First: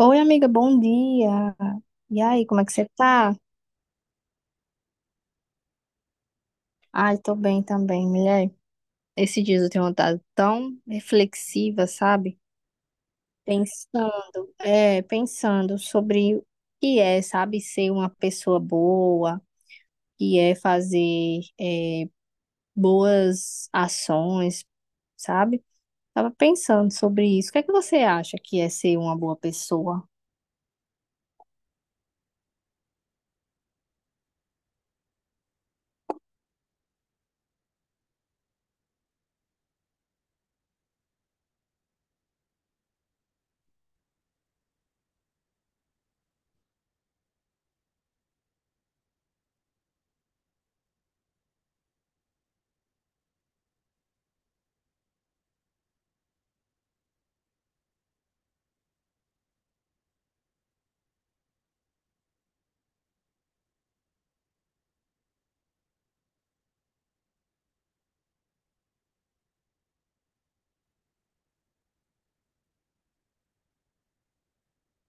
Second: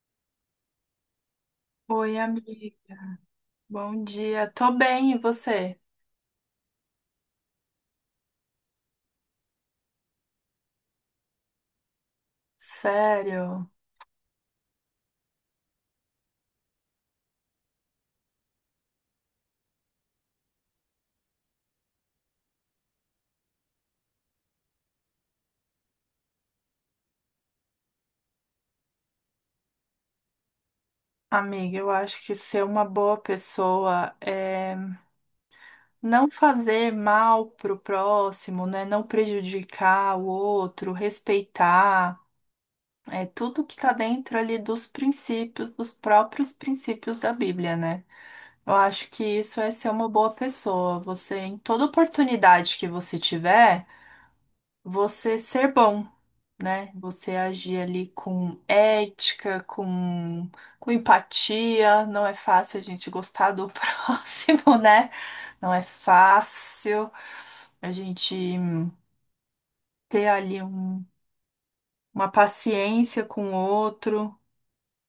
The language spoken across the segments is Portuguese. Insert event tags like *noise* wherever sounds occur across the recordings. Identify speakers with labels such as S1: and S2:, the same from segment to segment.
S1: Oi, amiga, bom dia.
S2: Oi,
S1: E aí, como é que você
S2: amiga.
S1: tá?
S2: Bom dia. Tô bem, e você?
S1: Ai, tô bem também, mulher. Esses dias eu tenho andado tão reflexiva, sabe?
S2: Sério,
S1: Pensando sobre o que é, sabe, ser uma pessoa boa, o que é fazer, boas ações, sabe? Tava pensando sobre isso. O que é que você acha que é ser uma boa pessoa?
S2: amiga, eu acho que ser uma boa pessoa é não fazer mal pro próximo, né? Não prejudicar o outro, respeitar. É tudo que tá dentro ali dos princípios, dos próprios princípios da Bíblia, né? Eu acho que isso é ser uma boa pessoa. Você, em toda oportunidade que você tiver, você ser bom. Né? Você agir ali com ética, com empatia. Não é fácil a gente gostar do *laughs* próximo, né? Não é fácil a gente ter ali uma paciência com o outro.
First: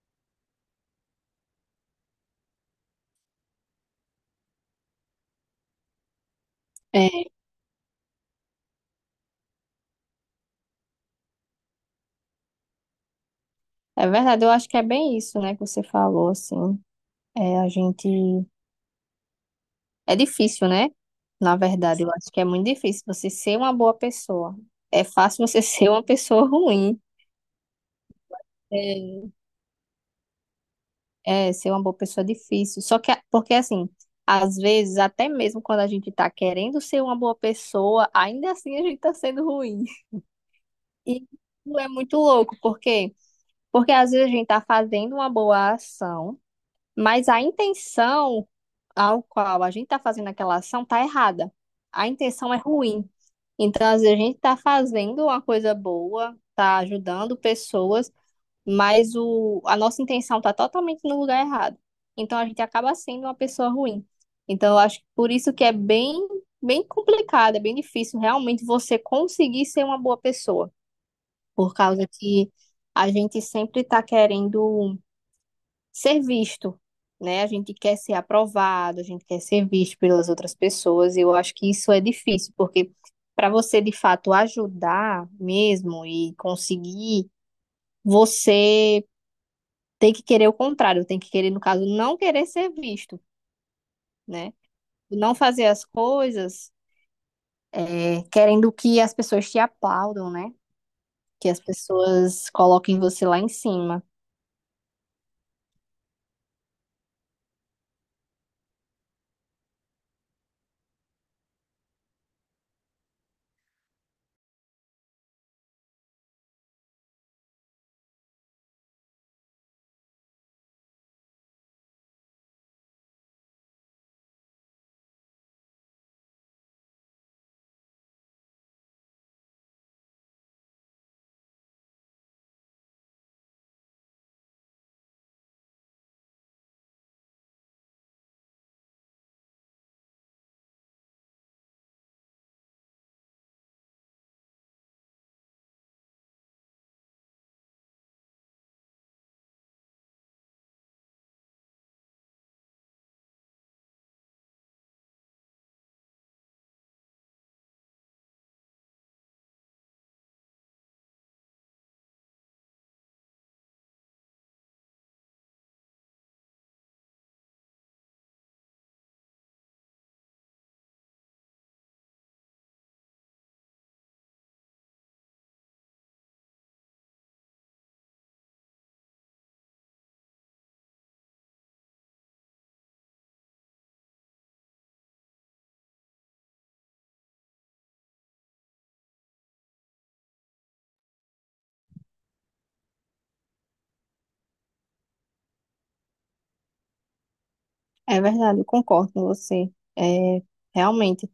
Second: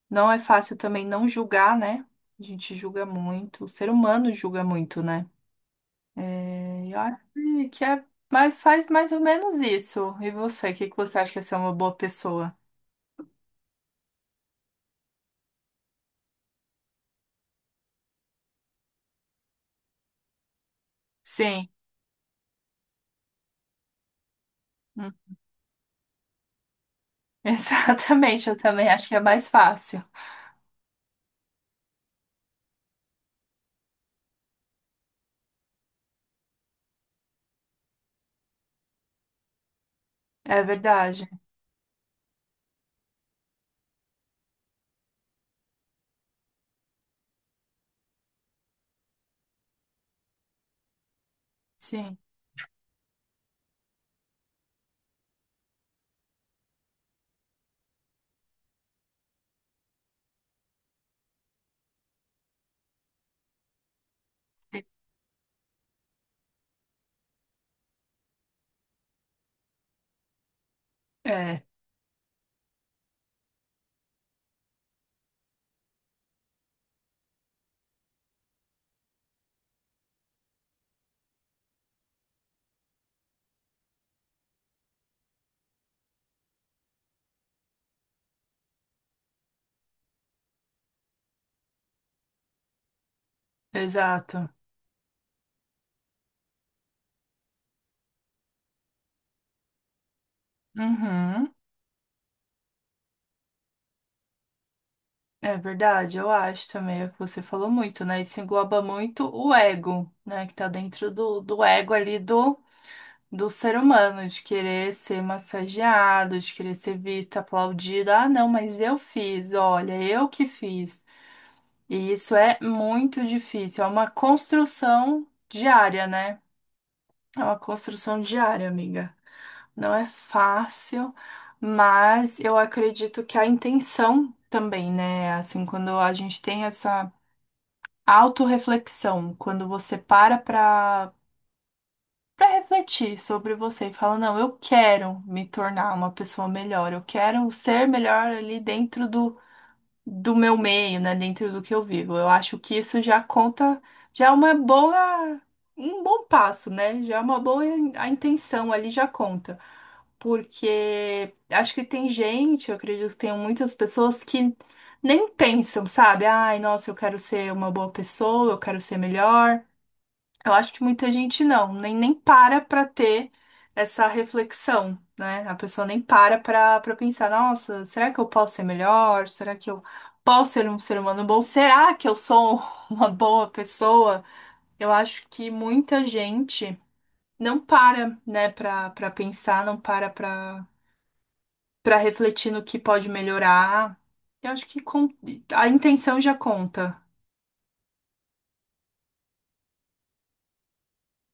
S2: Não é fácil também não julgar, né? A gente julga muito, o ser humano julga muito, né? É, eu
S1: É,
S2: acho que é, mas faz mais ou menos isso. E você, o que que você acha que é ser uma boa pessoa?
S1: é verdade, eu acho que é bem isso, né, que você falou, assim. É, a gente é difícil, né? Na
S2: Sim.
S1: verdade, eu acho que é muito difícil você ser uma boa pessoa. É fácil você *laughs* ser uma pessoa ruim.
S2: *laughs* Exatamente, eu também acho que é
S1: É,
S2: mais fácil.
S1: é, ser uma boa pessoa é difícil. Só que, porque assim, às vezes, até mesmo quando a gente tá querendo ser uma boa pessoa, ainda assim a gente tá sendo ruim. *laughs*
S2: É
S1: E
S2: verdade.
S1: isso é muito louco, por quê? Porque às vezes a gente tá fazendo uma boa ação, mas a intenção ao qual a gente está fazendo aquela ação está errada. A
S2: Sim.
S1: intenção é ruim. Então, às vezes, a gente está fazendo uma coisa boa, está ajudando pessoas, mas a nossa intenção está totalmente no lugar errado. Então, a gente acaba sendo uma pessoa ruim. Então, eu acho que por isso que é bem, bem complicado, é bem difícil realmente você conseguir ser uma boa pessoa,
S2: É,
S1: por causa que a gente sempre está querendo ser visto, né? A gente quer ser aprovado, a gente quer ser visto pelas outras pessoas, e eu acho que isso é difícil, porque para você de fato ajudar mesmo e conseguir, você tem que querer o contrário, tem que querer, no caso, não querer ser visto, né?
S2: exato.
S1: Não fazer as coisas, é, querendo que as pessoas te aplaudam, né? Que
S2: Uhum.
S1: as pessoas coloquem você lá em cima.
S2: É verdade, eu acho também. Você falou muito, né? Isso engloba muito o ego, né? Que tá dentro do, do ego ali do, do ser humano, de querer ser massageado, de querer ser visto, aplaudido. Ah, não, mas eu fiz, olha, eu que fiz. E isso é muito difícil, é uma construção diária, né? É uma construção diária, amiga. Não é fácil, mas eu acredito que a intenção também, né? Assim, quando a gente tem essa autorreflexão, quando você para pra refletir sobre você e fala, não, eu quero me tornar uma pessoa melhor, eu quero ser melhor ali dentro do meu meio, né, dentro do que eu vivo. Eu acho que isso já conta, já é uma boa, um bom passo, né? Já é uma boa a intenção ali já conta. Porque acho que tem gente, eu acredito que tem muitas pessoas que nem pensam, sabe? Ai, nossa, eu quero ser uma boa pessoa, eu quero ser melhor. Eu acho que muita gente nem para para ter essa reflexão, né? A pessoa nem para para pensar, nossa, será que eu posso ser melhor? Será que eu posso ser um ser humano bom? Será que eu sou *laughs* uma boa pessoa? Eu acho que muita gente não para, né, para para pensar, não para para refletir no que pode melhorar. Eu acho que a intenção já conta.
S1: É verdade, eu concordo com você. É, realmente.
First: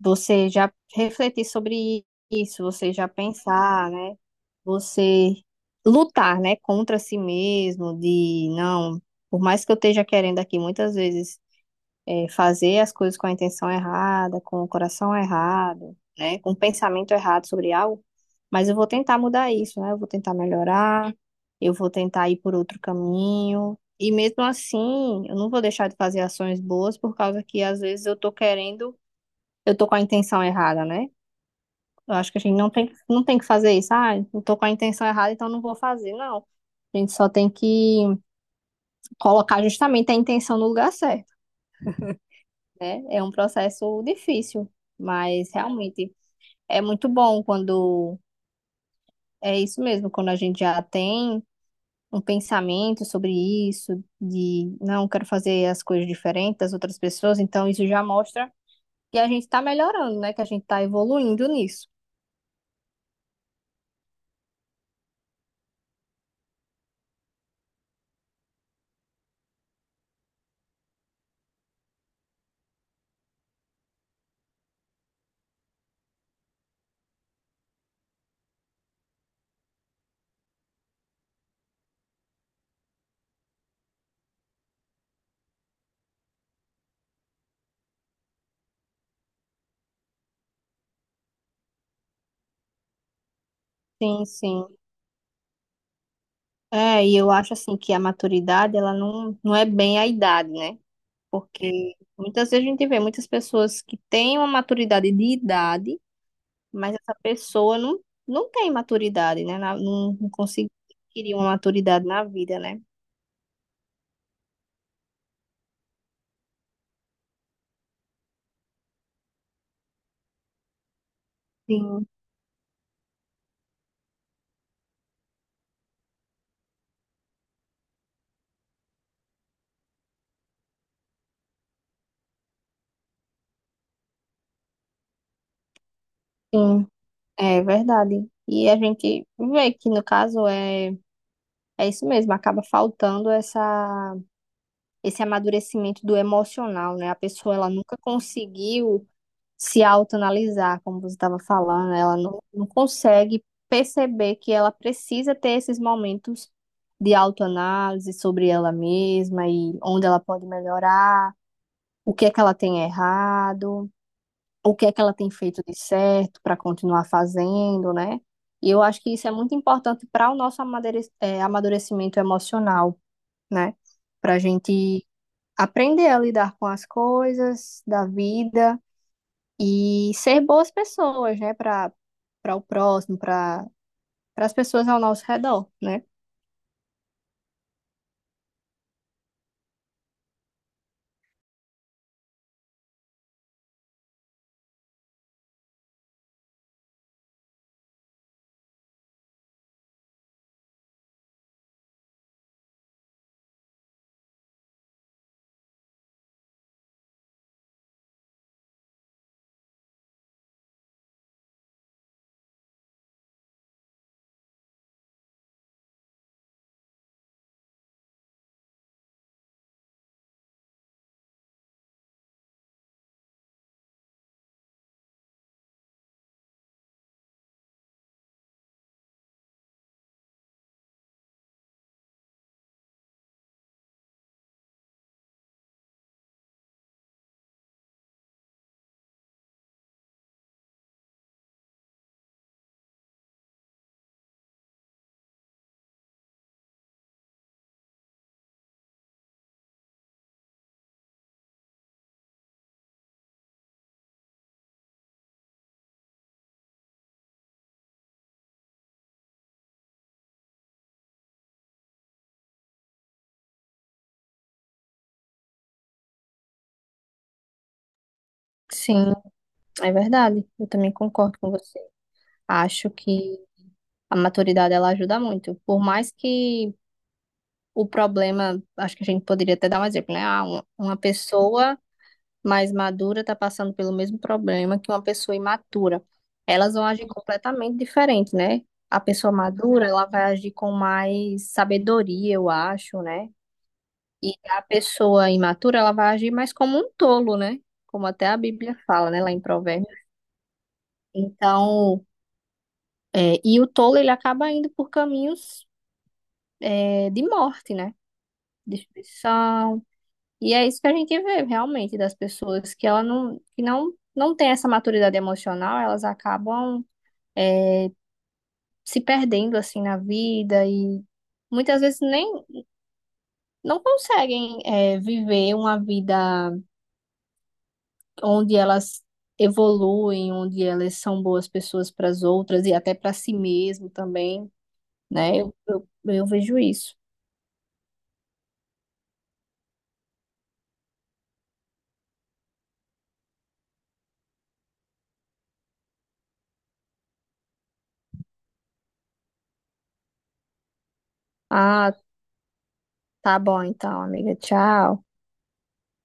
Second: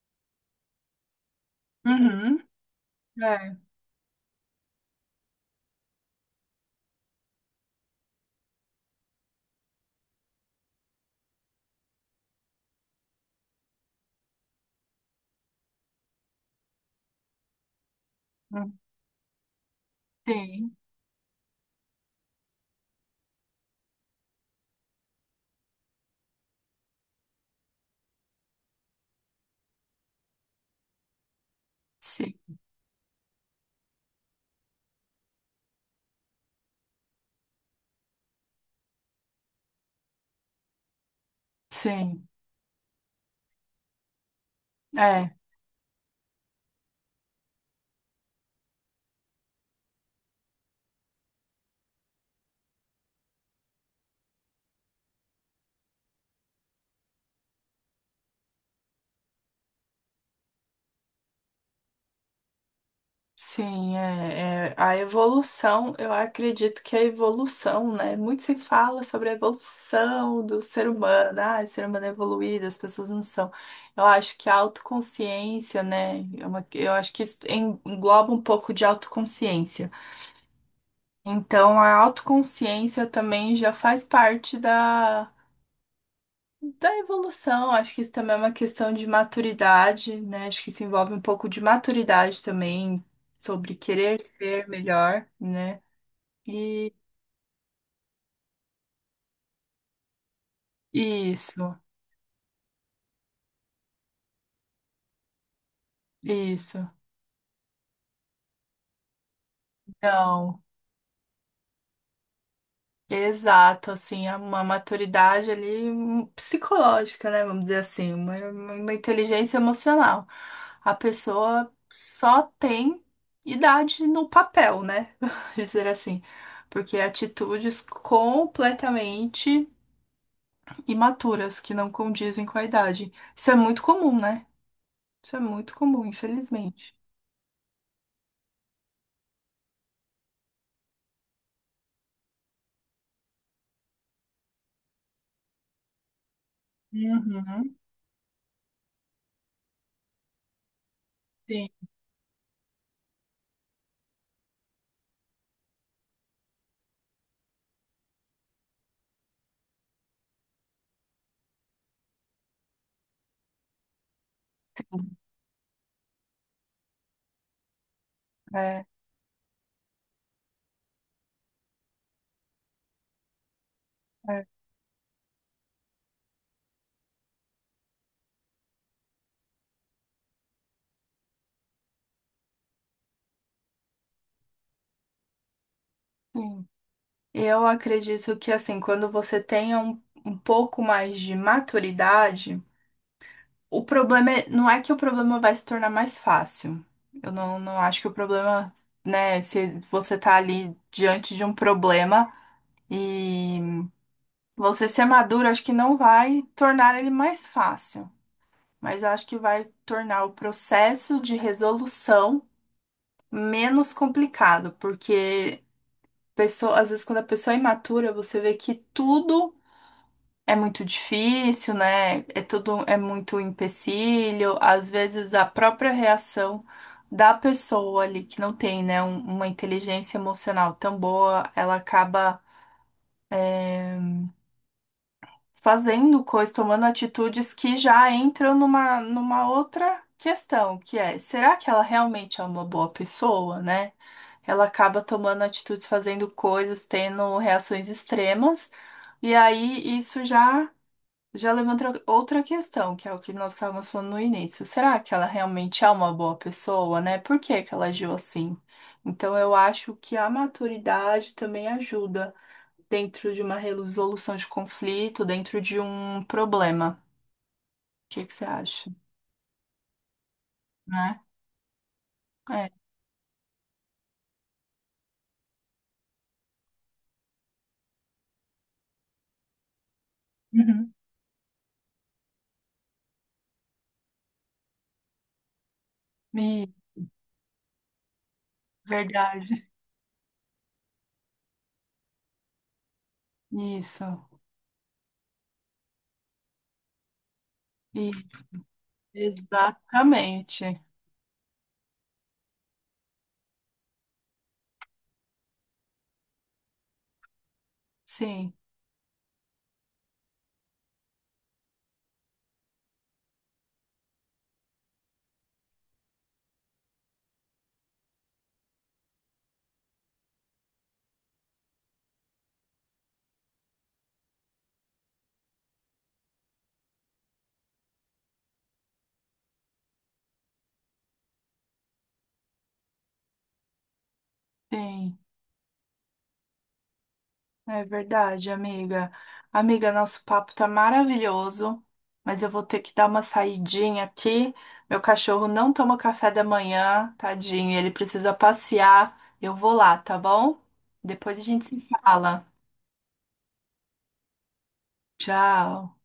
S1: Você já refletir sobre
S2: Uhum.
S1: isso, você já
S2: É.
S1: pensar, né? Você lutar, né, contra si mesmo, de não, por mais que eu esteja querendo aqui muitas vezes, fazer as coisas com a intenção errada, com o coração errado, né, com o pensamento errado sobre algo, mas eu vou tentar mudar isso, né? Eu vou tentar
S2: Sim,
S1: melhorar, eu vou tentar ir por outro caminho. E mesmo assim, eu não vou deixar de fazer ações boas por causa que às vezes eu tô com a intenção errada, né? Eu acho
S2: sim,
S1: que a gente não tem que fazer isso. Ah, eu tô com a intenção errada, então não vou fazer. Não. A gente só tem que colocar justamente a intenção no lugar certo,
S2: sim.
S1: né? É um processo difícil,
S2: É.
S1: mas realmente é muito bom quando é isso mesmo, quando a gente já tem um pensamento sobre isso, de não quero fazer as coisas diferentes das outras pessoas, então isso já mostra que a gente tá melhorando, né? Que a gente tá evoluindo nisso.
S2: Sim, a evolução, eu acredito que a evolução, né? Muito se fala sobre a evolução do ser humano, ah, o ser humano é evoluído, as pessoas não são. Eu acho que a autoconsciência, né? é eu acho que isso engloba um pouco de autoconsciência. Então, a autoconsciência também já faz parte da evolução, acho que isso também é uma questão de maturidade, né? Acho que isso envolve um pouco de maturidade também, sobre querer
S1: Sim,
S2: ser
S1: sim.
S2: melhor, né? E
S1: É, e eu acho assim que a maturidade, ela não é bem a idade, né?
S2: isso,
S1: Porque muitas vezes a gente vê muitas pessoas que têm uma maturidade de idade,
S2: isso.
S1: mas essa pessoa não, não tem maturidade, né? Não, não
S2: Não,
S1: conseguiu adquirir uma maturidade na vida, né?
S2: exato, assim, é uma maturidade ali psicológica, né? Vamos dizer assim, uma inteligência emocional. A pessoa
S1: Sim,
S2: só tem idade no papel, né? *laughs* dizer assim, porque atitudes completamente imaturas, que não condizem com a idade. Isso é muito comum, né? Isso é muito comum,
S1: sim,
S2: infelizmente.
S1: é verdade. E a gente vê que no caso é, é isso mesmo, acaba faltando essa, esse amadurecimento do emocional, né? A pessoa ela
S2: Uhum,
S1: nunca conseguiu se autoanalisar, como você estava
S2: sim.
S1: falando, ela não consegue perceber que ela precisa ter esses momentos de autoanálise sobre ela mesma e onde ela pode melhorar, o que é que ela tem errado, o que é que ela tem feito de certo para continuar fazendo, né? E eu
S2: É,
S1: acho que isso é muito importante para o nosso amadurecimento emocional, né? Para a
S2: é,
S1: gente aprender a lidar com as coisas da vida e ser boas pessoas, né, para o próximo, para as pessoas ao nosso redor, né?
S2: sim. Eu acredito que, assim, quando você tenha um pouco mais de maturidade, o problema é, não é que o problema vai se tornar mais fácil. Eu não acho que o problema, né, se você tá ali diante de um problema e você ser maduro, acho que não vai tornar ele mais fácil. Mas eu acho que vai tornar o processo de resolução menos complicado, porque pessoa, às vezes quando a pessoa é imatura, você vê que tudo é muito difícil, né? É tudo é muito empecilho, às vezes a própria reação da pessoa ali que não tem, né, uma inteligência emocional tão boa, ela acaba eh, fazendo coisas, tomando atitudes que já entram numa, numa outra questão, que é, será que ela realmente é uma boa pessoa, né? Ela acaba tomando atitudes, fazendo coisas, tendo reações extremas, e aí isso já levanta outra questão, que é o que nós estávamos falando no início. Será que ela realmente é uma boa pessoa, né? Por que que ela agiu assim? Então eu acho que a maturidade também ajuda dentro de uma resolução de conflito, dentro de um problema. O que que você acha,
S1: Sim, é verdade. Eu também
S2: né?
S1: concordo com você.
S2: É.
S1: Acho que a maturidade ela ajuda muito. Por mais que o problema, acho que a gente poderia até dar um exemplo, né? Ah,
S2: Uhum.
S1: uma pessoa mais madura está passando pelo mesmo problema que uma pessoa imatura.
S2: E-
S1: Elas vão agir completamente diferente, né? A pessoa
S2: verdade.
S1: madura, ela vai agir com mais sabedoria, eu acho, né? E
S2: Isso.
S1: a pessoa imatura, ela vai agir mais como um tolo, né? Como
S2: E
S1: até a Bíblia fala, né, lá em Provérbios.
S2: exatamente.
S1: Então, é, e o tolo, ele acaba indo por caminhos, é, de morte, né?
S2: Sim,
S1: Destruição. E é isso que a gente vê realmente das pessoas que ela não, que não, não tem essa maturidade emocional, elas acabam, é, se perdendo assim na vida e muitas vezes nem não conseguem, é, viver uma vida onde elas evoluem, onde elas são boas pessoas para as outras e até para si mesmo também,
S2: sim.
S1: né? Eu vejo isso.
S2: É verdade, amiga. Amiga, nosso papo tá maravilhoso, mas eu vou ter que dar uma saidinha aqui. Meu cachorro não toma café da manhã, tadinho, ele precisa passear. Eu vou lá, tá bom? Depois a gente se
S1: Ah,
S2: fala.
S1: tá bom então, amiga. Tchau.
S2: Tchau.